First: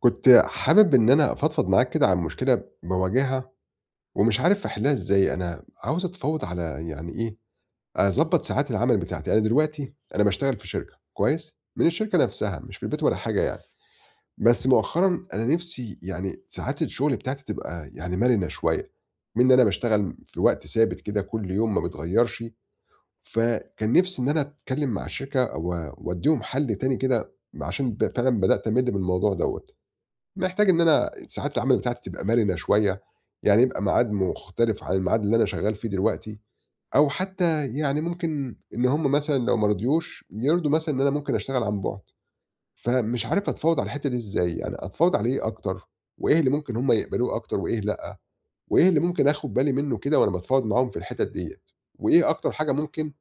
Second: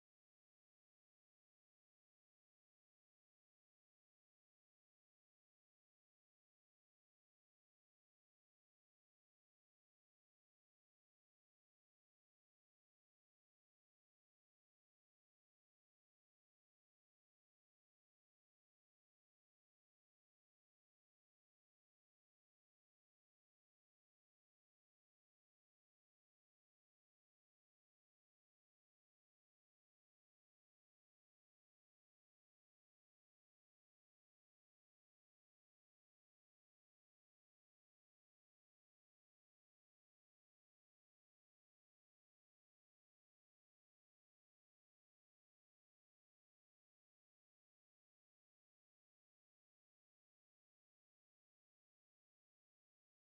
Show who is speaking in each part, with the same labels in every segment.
Speaker 1: كنت حابب إن أنا أفضفض معاك كده عن مشكلة باواجهها ومش عارف أحلها إزاي. أنا عاوز أتفاوض على يعني إيه، أضبّط ساعات العمل بتاعتي. أنا دلوقتي باشتغل في شركة كويس، من الشركة نفسها مش في البيت ولا حاجة يعني. بس مؤخرًا أنا نِفْسي يعني ساعات الشغل بتاعتي تبقى يعني مرنة شوية، بما إن أنا باشتغل في وقت ثابت كده كل يوم ما بيتغيّرش. فكان نِفْسي إن أنا أتكلّم مع الشركة وأدّيهم حَل تاني كده عشان فعلًا بدأت أمِل من الموضوع دوّة. محتاج إن أنا ساعات العمل بتاعتي تبقى مرنة شوية، يعني يبقى ميعاد مختلف عن الميعاد اللي أنا شغال فيه دلوقتي، أو حتى يعني ممكن إن هم مثلًا لو ما رضيوش يرضوا مثلًا إن أنا ممكن أشتغل عن بُعد. فمش عارف أتفاوض على الحتّة دي إزاي، يعني أتفاوض على إيه أكتر، وإيه اللي ممكن هم يقبلوه أكتر وإيه لأ، وإيه اللي ممكن آخد بالي منه كده وأنا باتفاوض معاهم في الحتت ديّة، وإيه أكتر حاجة ممكن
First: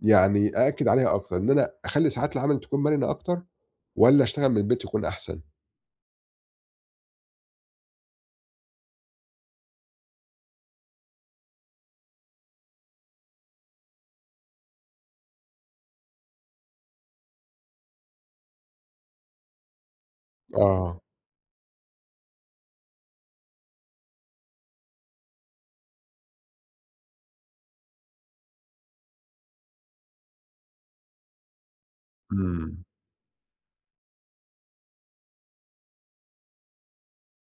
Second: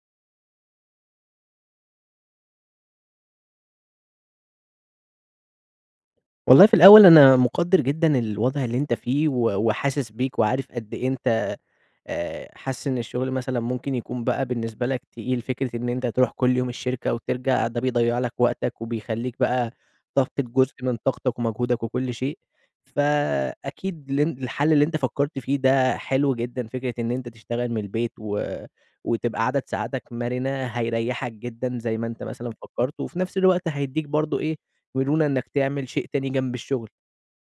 Speaker 1: يعني أأكد عليها أكتر، إن أنا أخلّي ساعات العمل تكون مرنة أكتر والّا أشتغل من البيت يكون أحسن؟
Speaker 2: والله في الأول أنا مقدّر جدًا الوضع اللي أنت فيه و وحاسس بيك وعارف قد إيه أنت، حاسس إن الشغل مثلًا ممكن يكون بقى بالنسبة لك تقيل. فكرة إن أنت تروح كل يوم الشركة وترجع ده بيضيّع لك وقتك، وبيخلّيك بقى تفقد جزء من
Speaker 1: آه،
Speaker 2: طاقتك ومجهودك وكل شيء. فأكيد الحل اللي أنت فكّرت فيه ده حلو جدًا. فكرة إن أنت تشتغل من البيت و وتبقى عدد ساعاتك مرنة هيريّحك جدًا زي ما أنت مثلًا
Speaker 1: إمم.
Speaker 2: فكّرت، وفي نفس الوقت هيدّيك برضه إيه، مرونة إنك تعمل شيء تاني جنب الشغل.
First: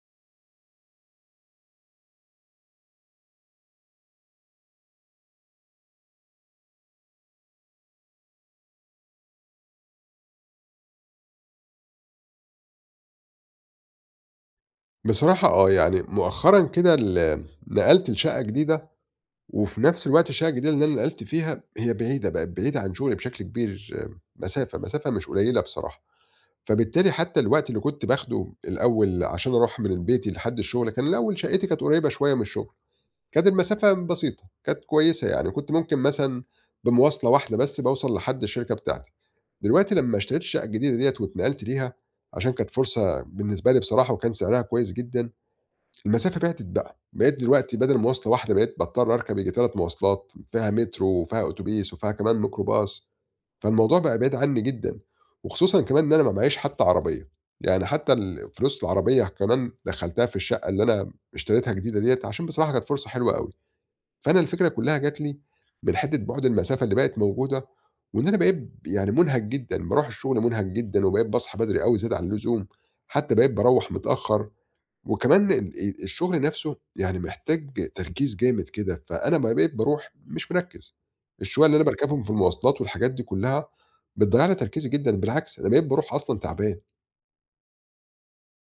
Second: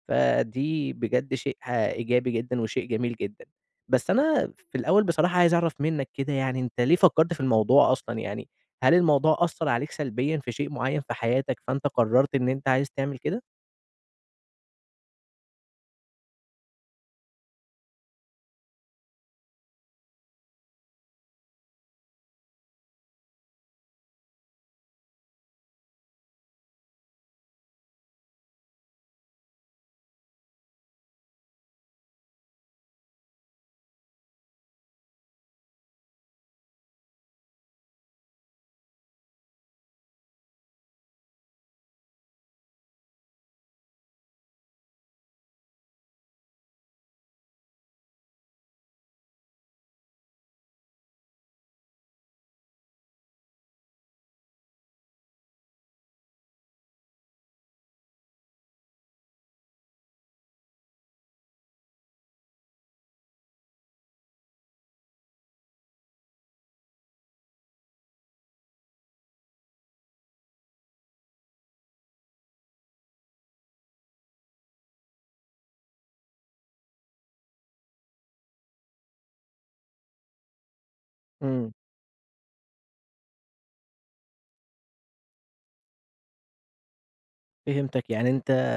Speaker 2: فدي بجد شيء إيجابي جدًا وشيء جميل جدًا. بس أنا في الأول بصراحة عايز أعرف منّك كده يعني أنت ليه فكّرت في الموضوع أصلًا يعني؟ هل الموضوع أثّر عليك سلبيًا في شيء معيّن في حياتك، فأنت قررت إن أنت عايز تعمل كده؟
Speaker 1: بصراحة آه، يعني مؤخرًا كده نقلت لشقة جديدة، وفي نفس الوقت الشقة الجديدة اللي أنا نقلت فيها هي بعيدة، بقت بعيدة عن شغلي بشكل كبير آه، مسافة، مسافة مش قليلة بصراحة. فبالتالي حتى الوقت اللي كنت باخده الأول عشان أروح من بيتي لحد الشغل، كان الأول شقتي كانت قريبة شوية من الشغل، كانت المسافة بسيطة، كانت كويسة يعني، كنت ممكن مثلًا بمواصلة واحدة بس باوصل لحد الشركة بتاعتي. دلوقتي لما اشتريت الشقة الجديدة ديّة واتنقلت ليها، عشان كانت فرصة بالنسبة لي بصراحة وكان سعرها كويس جدًا، المسافة بِعدِت بقى، بقيت دلوقتي بدل مواصلة واحدة بقيت باضطر أركب ييجي 3 مواصلات، فيها مترو وفيها أوتوبيس وفيها كمان ميكروباص. فالموضوع بقى بعيد عني جدًا، وخصوصًا كمان إن أنا ما معيّاش حتى عربية، يعني حتى ال فلوس العربية كمان دخّلتها في الشقة اللي أنا اشتريتها جديدة ديّة، عشان بصراحة كانت فرصة حلوة أوي. فأنا الفكرة كلّها جات لي من حتّة بُعد المسافة اللي بقت موجودة، وإن أنا بقيت يعني مُنهَك جدًا، باروح الشغل مُنهَك جدًا، وبقيت باصحى بدري أوي زيادة عن اللزوم، حتى بقيت باروّح متأخّر. وكمان ال الشغل نَفْسه يعني محتاج تركيز جامد كده، فأنا بقى بقيت باروح مش مركّز، الشوية
Speaker 2: إمم،
Speaker 1: اللي أنا باركبهم في المواصلات والحاجات دي كُلّها بتضيّع لي تركيزي جدًا، بالعكس أنا بقيت باروح أصلًا تعبان.
Speaker 2: فهمتك. يعني أنت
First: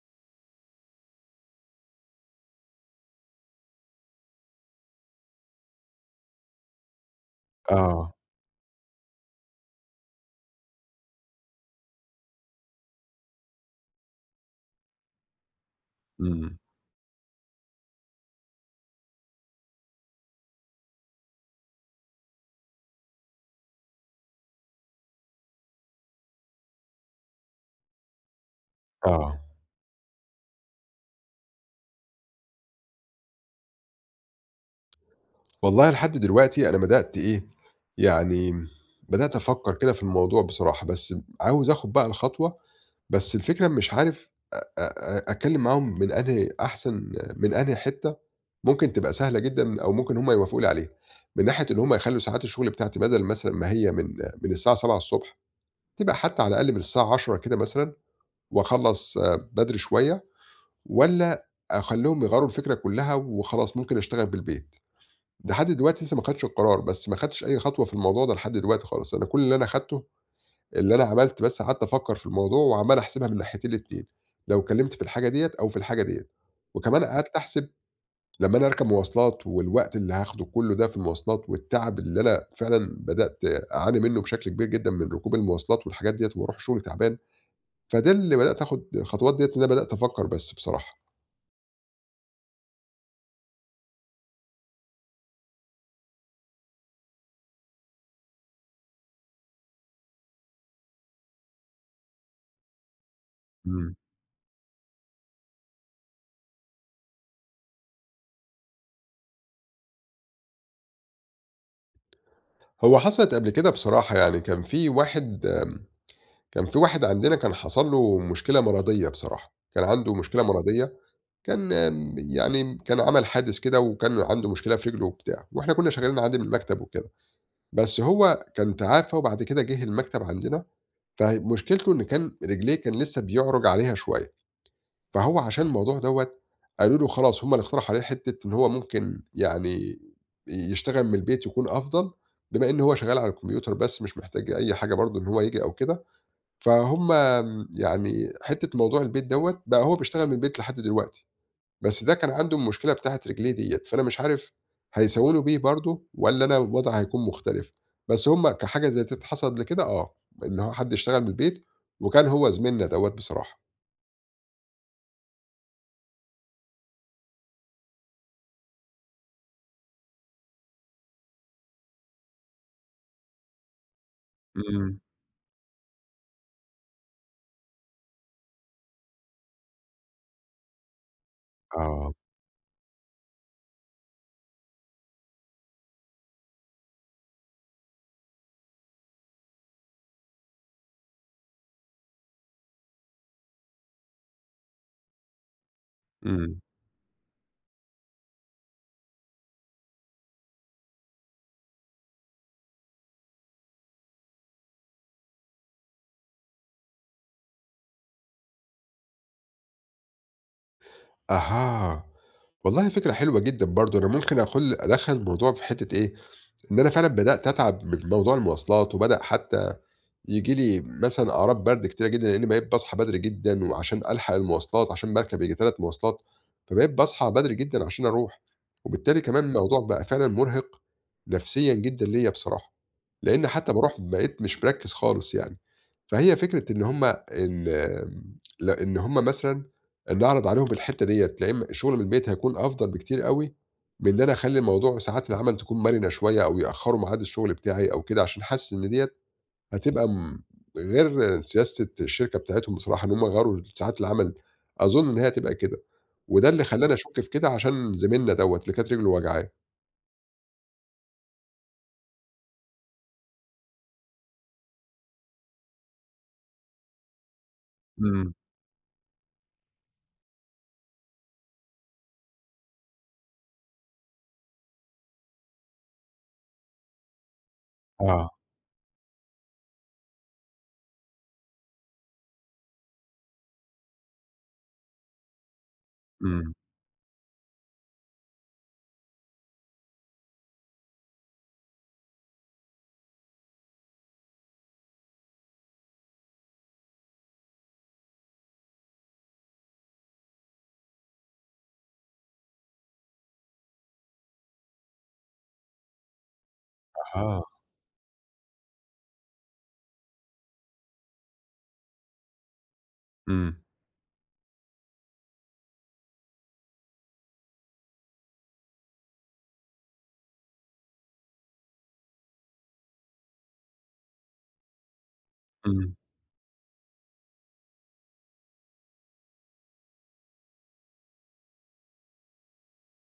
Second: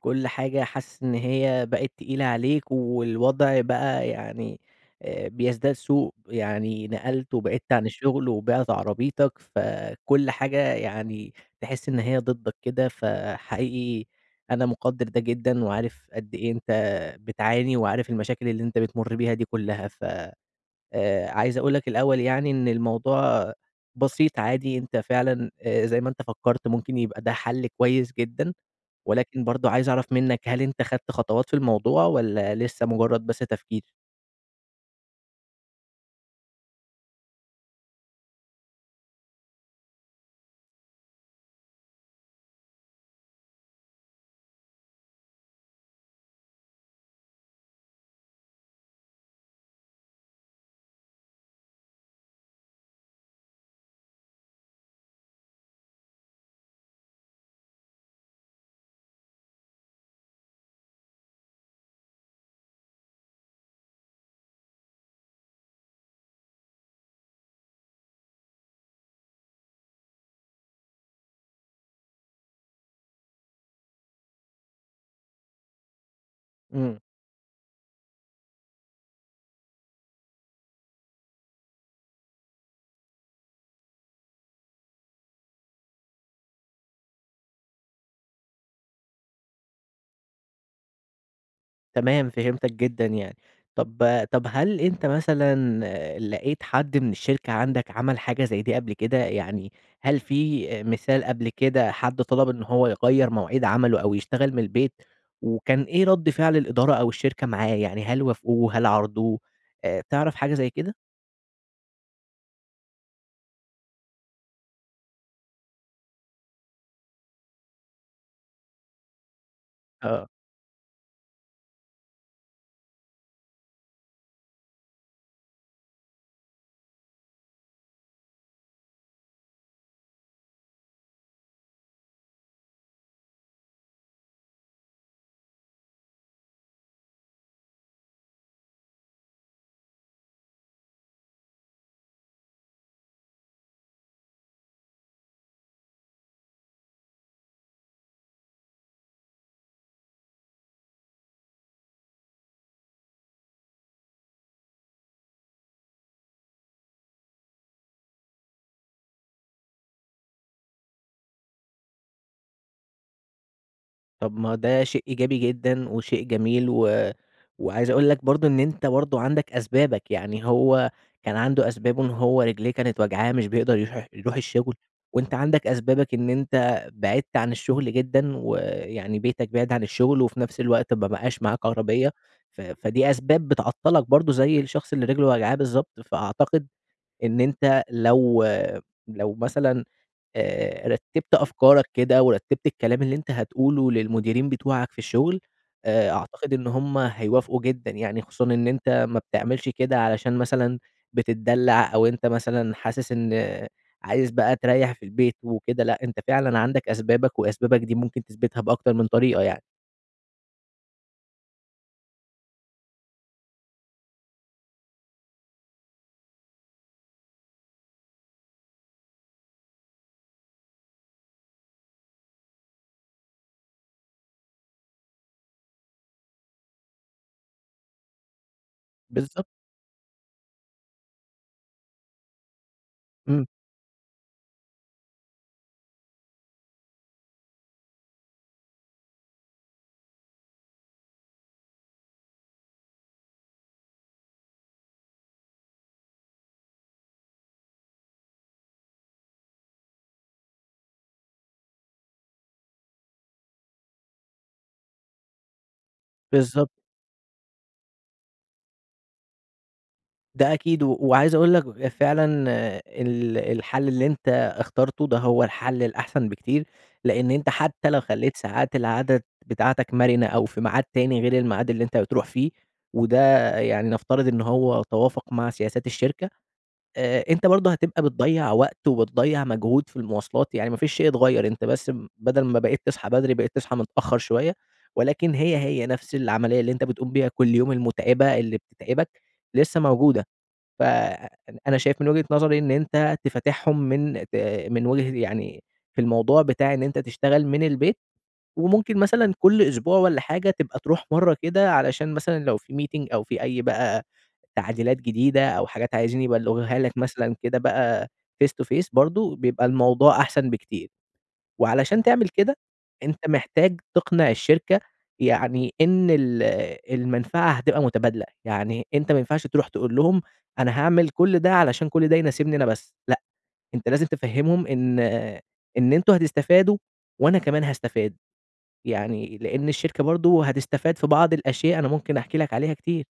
Speaker 2: كل حاجة حاسس إن هي بقت تقيلة عليك والوضع بقى يعني بيزداد سوء. يعني نقلت وبعدت عن
Speaker 1: آه،
Speaker 2: الشغل وبِعت عربيتك، فكل حاجة يعني تحس إن هي ضدك كده، فحقيقي أنا مُقدّر ده جدًا وعارف قد إيه
Speaker 1: إمم،
Speaker 2: أنت بتعاني وعارف المشاكل اللي أنت بتمُر بيها دي كلّها، ف عايز أقول لك الأول يعني إن الموضوع بسيط عادي. أنت فعلًا زي ما أنت فكّرت ممكن يبقى ده حل كويس جدًا،
Speaker 1: آه.
Speaker 2: ولكن برضه عايز أعرف منّك، هل أنت خدت خطوات في الموضوع والّا لسه مجرّد بس تفكير؟
Speaker 1: والله لحد دلوقتي أنا بدأت إيه، يعني بدأت أفكّر كده في الموضوع بصراحة، بس عاوز آخُد بقى الخطوة، بس الفكرة مش عارف أ أ أ أتكلّم معاهم من أنهي أحسن، من أنهي حتّة ممكن تبقى سهلة جدًا أو ممكن هم يوافقوا لي عليها، من ناحية إن هم يخلّوا ساعات الشُغل بتاعتي بَدَل مثلًا ما هي من الساعة 07:00 تبقى حتّى على الأقل من الساعة 10:00 كده مثلًا وأخلّص آه، بدري شوية، والّا أخلّيهم يغيّروا الفكرة كُلّها وخلاص ممكن أشتغل بالليل؟ لحد دلوقتي لسه ما خدتش القرار، بس ما خدتش أي خطوة في الموضوع ده لحد دلوقتي خالص، أنا كل اللي أنا خدته، اللي أنا عملت بس قعدت أفكّر في الموضوع وعمّال أحسبها من الناحيتين الاتنين، لو كلّمت في الحاجة ديّة أو في الحاجة ديّة،
Speaker 2: إمم.
Speaker 1: وكمان قعدت أحسب لمّا أنا أركب مواصلات والوقت اللي هاخده كلّه ده في المواصلات والتعب اللي أنا فعلًا بدأت أعاني منّه بشكل كبير جدًا من ركوب المواصلات والحاجات ديّة وباروح شغلي تعبان، فده اللي بدأت آخُد الخطوات ديّة إن أنا بدأت أفكّر بس بصراحة.
Speaker 2: تمام، فهمتك جدًا يعني. طب هل أنت مثلًا لقيت حد من الشركة عندك عمل حاجة زي دي قبل كده؟ يعني هل في مثال قبل كده حد طلب إن هو يغيّر مواعيد
Speaker 1: إمم.
Speaker 2: عمله أو يشتغل من البيت، وكان إيه رَد فعل الإدارة أو الشركة معاه؟ يعني هل وافقوه، هل عارضوه، تعرف حاجة زي كده؟
Speaker 1: هو حصلت قبل كده بصراحة، يعني كان في واحد عندنا كان حصل له مشكلة مرضية بصراحة، كان عنده
Speaker 2: اه.
Speaker 1: مشكلة مرضية، كان يعني كان عمل حادث كده وكان عنده مشكلة في رجله وبتاع، وإحنا كنا شغالين عادي من المكتب وكده، بس هو كان تعافى وبعد كده جه المكتب عندنا، فمشكلته إن كان رجليه كان لسه بيعرج عليها شوية، فهو عشان الموضوع دوّة قالوا له خلاص هم اللي اقترحوا عليه حتة إن هو ممكن يعني يشتغل من البيت يكون أفضل، بما إن هو شغال على الكمبيوتر بس مش محتاج أي حاجة برضه إن هو ييجي أو كده. فهُم يعني حتّة موضوع البيت دوّة بقى هو بيشتغل من البيت لحد دلوقتي، بس ده كان عنده المشكلة بتاعة رجليه ديّة، فأنا مش عارف هيساوونوا بيه برضه والّا أنا الوضع هيكون مختلف، بس هُم كحاجة زي ديّة حصلت قبل كده آه، إن هو حد اشتغل من البيت وكان هو زميلنا دوّة بصراحة.
Speaker 2: طب ما ده شيء إيجابي جدًا وشيء جميل. و وعايز أقول لك برضه إن أنت برضه عندك أسبابك. يعني هو كان عنده أسبابه إن هو رجليه كانت واجعاه مش بيقدر يروح الشغل،
Speaker 1: إمم،
Speaker 2: وأنت عندك أسبابك إن أنت بعدت عن الشغل جدًا، ويعني بيتك بعيد عن الشغل وفي نفس الوقت ما بقاش معاك عربية.
Speaker 1: آه.
Speaker 2: ف فدي أسباب بتعطّلك برضه زي الشخص اللي رجله واجعاه بالضبط. فأعتقد إن أنت لو مثلًا رتّبت أفكارك كده ورتّبت الكلام اللي أنت هتقوله للمديرين بتوعك في الشغل، أعتقد
Speaker 1: إمم.
Speaker 2: إن هُم هيوافقوا جدًا يعني، خصوصًا إن أنت ما بتعملش كده علشان مثلًا بتتدلّع أو أنت مثلًا حاسس إن عايز بقى تريّح في البيت وكده. لأ، أنت فعلًا عندك أسبابك وأسبابك دي ممكن تثبتها بأكتر من طريقة يعني.
Speaker 1: أها، والله فكرة حلوة جدًا برضه، أنا ممكن أدخّل الموضوع في حتّة إيه، إن أنا فعلًا بدأت أتعب من موضوع المواصلات وبدأ حتّى ييجي لي مثلًا أعراض برد كتيرة جدًا، لإني بقيت باصحى بدري جدًا وعشان ألحق المواصلات، عشان باركب ييجي 3 مواصلات، فبقيت باصحى بدري جدًا عشان أروح، وبالتالي كمان
Speaker 2: بالضبط.
Speaker 1: الموضوع بقى فعلًا مُرهق نفسيًا جدًا ليّا بصراحة، لإن
Speaker 2: إمم.
Speaker 1: حتى باروح بقيت مش مركّز خالص يعني. فهي فكرة إن هُم ال ل إن هُم مثلًا نعرض عليهم الحتّة ديّة، يا إما الشغل من البيت هيكون أفضل بكتير أوي من إن أنا أخلّي الموضوع ساعات العمل تكون مرنة شوية أو يأخّروا ميعاد الشغل بتاعي أو كده، عشان حاسس إن ديّة هتبقى غير سياسة الشركة بتاعتهم بصراحة، إن هُم غيّروا ساعات العمل، أظن إن هي هتبقى كده، وده اللي
Speaker 2: بالضبط.
Speaker 1: خلّاني أشُك في كده عشان زميلنا دوّة اللي كانت رجله واجعاه.
Speaker 2: ده أكيد. و وعايز أقول لك فعلًا الحل اللي أنت اخترته ده هو الحل الأحسن بكتير، لإن أنت حتى لو
Speaker 1: إمم،
Speaker 2: خلّيت ساعات العادة بتاعتك مرنة أو في ميعاد تاني غير الميعاد اللي أنت بتروح فيه، وده يعني نفترض إن هو توافق مع سياسات الشركة، أنت برضه هتبقى
Speaker 1: آه،
Speaker 2: بتضيّع وقت وبتضيّع مجهود في المواصلات، يعني ما فيش شيء اتغيّر، أنت بس بدل ما بقيت تصحى بدري بقيت تصحى متأخر شوية، ولكن هي، هي نفس
Speaker 1: إمم،
Speaker 2: العملية اللي أنت بتقوم بيها كل يوم المتعبة اللي بتتعبك لسه موجودة. فأنا شايف من وجهة نظري إن أنت تفتحهم من من وجهة يعني، في الموضوع بتاع إن أنت تشتغل من البيت. وممكن مثلًا كل أسبوع والّا حاجة تبقى تروح مرّة كده، علشان مثلًا لو في meeting أو في أي بقى تعديلات جديدة أو حاجات عايزين يبلّغوها لك مثلًا
Speaker 1: أها،
Speaker 2: كده بقى face to face، برضه بيبقى الموضوع أحسن بكتير. وعلشان تعمل كده، أنت
Speaker 1: إمم،
Speaker 2: محتاج تقنع الشركة يعني إن المنفعة هتبقى متبادلة. يعني أنت ما ينفعش تروح تقول لهم أنا هاعمل كل ده علشان كل ده يناسبني أنا بس. لأ، أنت لازم تفهمهم إن
Speaker 1: إمم.
Speaker 2: أنتم هتستفادوا وأنا كمان هاستفاد. يعني لأن الشركة برضه هتستفاد في بعض الأشياء أنا ممكن أحكي لك عليها كتير.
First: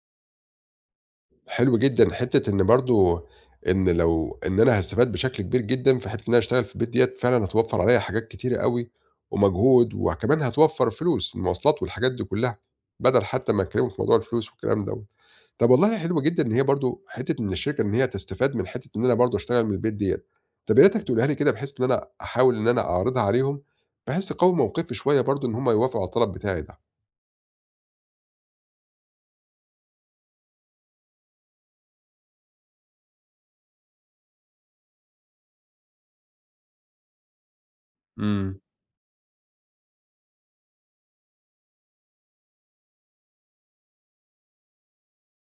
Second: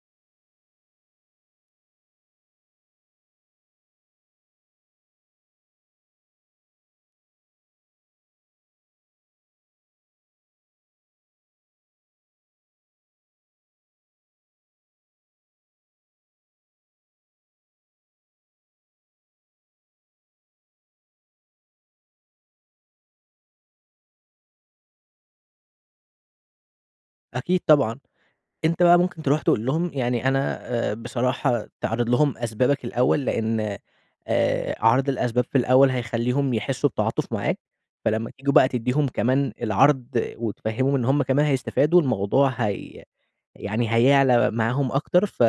Speaker 1: حلو جدًا، حتّة إن برضه إن لو إن أنا هاستفاد بشكل كبير جدًا في حتّة إن أنا أشتغل في البيت ديّة، فعلًا هتوفّر عليّا حاجات كتيرة أوي ومجهود، وكمان هتوفّر فلوس، المواصلات والحاجات دي كلّها، بدل حتّى ما أتكلّموا في موضوع الفلوس والكلام دوّة. طب والله حلو جدًا إن هي برضه حتّة من الشركة إن هي تستفاد من حتّة إن أنا برضه أشتغل من البيت ديّة، طب يا ريتك تقولها لي كده بحيث إن أنا أحاول إن أنا أعرضها عليهم، بحيث أقوي موقفي شوية برضه إن هُم يوافقوا على الطلب بتاعي ده.
Speaker 2: أكيد طبعًا. أنت بقى ممكن تروح تقول لهم يعني أنا بصراحة تعرض لهم أسبابك الأول، لإن عرض الأسباب في الأول هيخلّيهم يحسّوا بتعاطُف معاك. فلمّا تيجوا
Speaker 1: إمم،
Speaker 2: بقى تدّيهم كمان العرض وتفهّمهم إن هم كمان هيستفادوا، الموضوع هي يعني هيعلى معاهم أكتر، ف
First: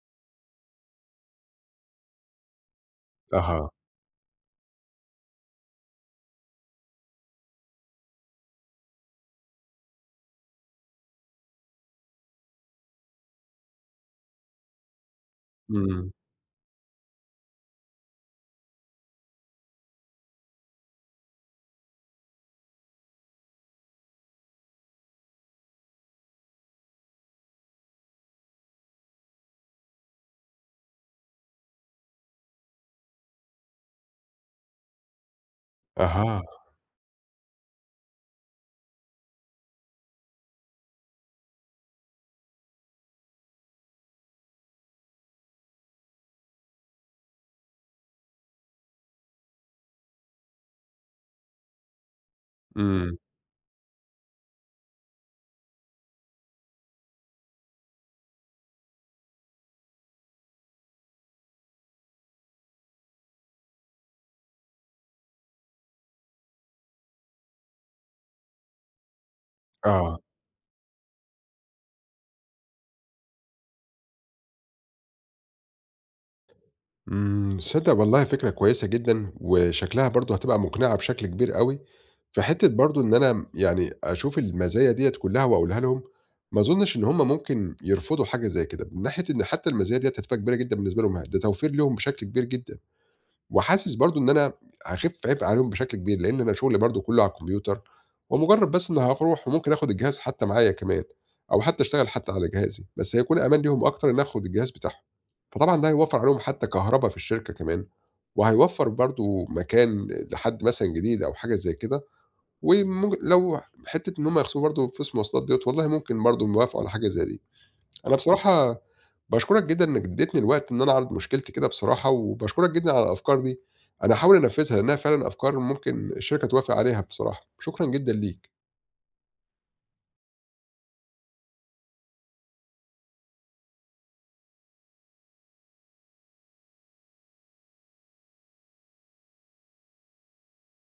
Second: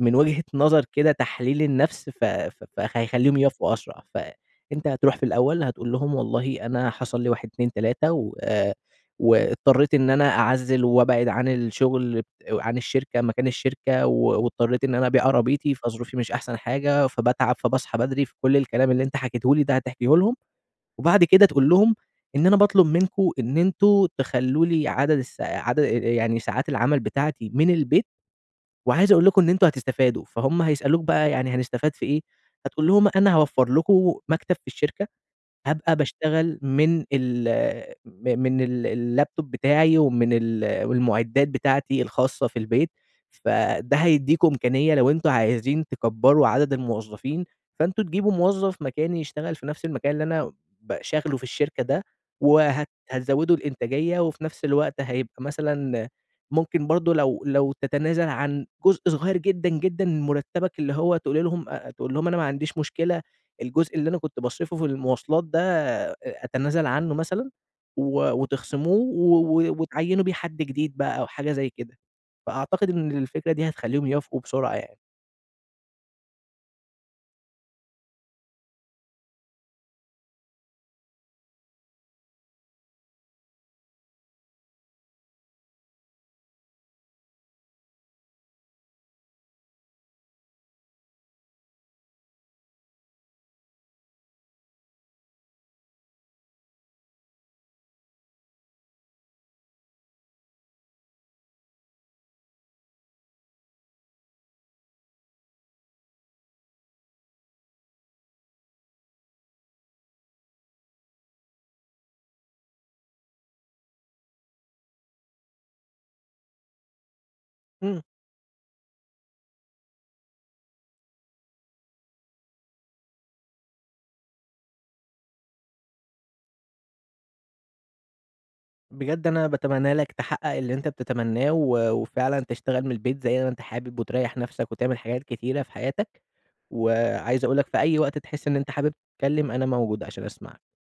Speaker 2: من وجهة نظر كده تحليل النفْس ف ف فهيخلّيهم
Speaker 1: أها،
Speaker 2: يوافقوا أسرع. فأنت هتروح في الأول هتقول لهم والله أنا حصل لي 1، 2، 3 و واضطريت إن أنا أعزّل وأبعد عن الشغل عن الشركة مكان الشركة، واضطريت إن أنا أبيع عربيتي،
Speaker 1: إمم،
Speaker 2: فظروفي مش أحسن حاجة، فباتعب، فباصحى بدري، فكل الكلام اللي أنت حكيته لي ده هتحكيه لهم. وبعد كده تقول لهم إن أنا باطلب منكم إن أنتم تخلّوا لي عدد يعني ساعات العمل بتاعتي من البيت. وعايز أقول لكم إن أنتم هتستفادوا. فهُم هيسألوك بقى يعني هنستفاد في إيه؟ هتقول لهم أنا هاوفّر لكم مكتب في الشركة. هابقى
Speaker 1: أها،
Speaker 2: باشتغل من الLaptop بتاعي ومن ال والمُعدّات بتاعتي الخاصة في البيت. فده هيدّيكم إمكانية لو أنتم عايزين تكبّروا عدد الموظّفين، فأنتم تجيبوا موظّف مكاني يشتغل في نفس المكان اللي أنا شاغله في الشركة ده. وهت
Speaker 1: إمم،
Speaker 2: هتزوّدوا الإنتاجية وفي نفس الوقت هيبقى مثلًا ممكن برضه لو تتنازل عن جزء صغير جدًا، جدًا من مُرتّبك اللي هو تقول لهم أنا ما عنديش مشكلة، الجزء اللي أنا كنت باصرفه في المواصلات ده أتنازل عنه مثلًا وتخصموه و و
Speaker 1: آه.
Speaker 2: وتعيّنوا بيه حد جديد بقى أو حاجة زي كده. فأعتقد إن الفكرة دي هتخلّيهم يوافقوا بسرعة يعني.
Speaker 1: إمم، تصدّق والله فكرة كويسة جدًا، وشكلها برضه هتبقى مقنعة بشكل كبير أوي، في حتّة برضه إن أنا يعني أشوف المزايا ديّة كلّها وأقولها لهم، ما أظنش إن هُم ممكن يرفضوا حاجة زي كده، من ناحية إن حتّى المزايا ديّة هتبقى كبيرة جدًا بالنسبة لهم، ده توفير ليهم بشكل كبير جدًا. وحاسس برضه إن أنا هاخِف عِبء عليهم بشكل كبير، لإن أنا شُغلي برضه كُلّه على الكمبيوتر، ومجرّد بس إني هاروح وممكن آخُد الجهاز حتى معايا كمان أو حتى أشتغل حتى على جهازي، بس هيكون أمان ليهم أكتر إنّي آخُد الجهاز بتاعهم. فطبعًا ده هيوفّر عليهم حتى كهربا في الشركة كمان، وهيوفّر برضه مكان لحد مثلًا جديد أو حاجة زي كده، ومم لو حتّة إن هم يخصموا برضه فلوس المواصلات ديّة، والله ممكن برضه نوافق على حاجة زي دي.
Speaker 2: إمم.
Speaker 1: أنا بصراحة باشكرك جدًا إنك اديتني الوقت إن أنا أعرض مشكلتي كده بصراحة، وباشكرك جدًا على الأفكار دي، أنا هاحاول أنفذها لأنها فعلًا أفكار ممكن الشركة توافق عليها بصراحة، شكرًا جدًا ليك.
Speaker 2: بجد أنا باتمنّى لك تحقق اللي أنت بتتمنّاه و وفعلًا تشتغل من البيت زي ما أنت حابب وتريّح نَفْسك وتعمل حاجات كتيرة في حياتك. وعايز أقول لك في أي وقت تحس إن أنت حابب تتكلّم، أنا موجود عشان أسمعك.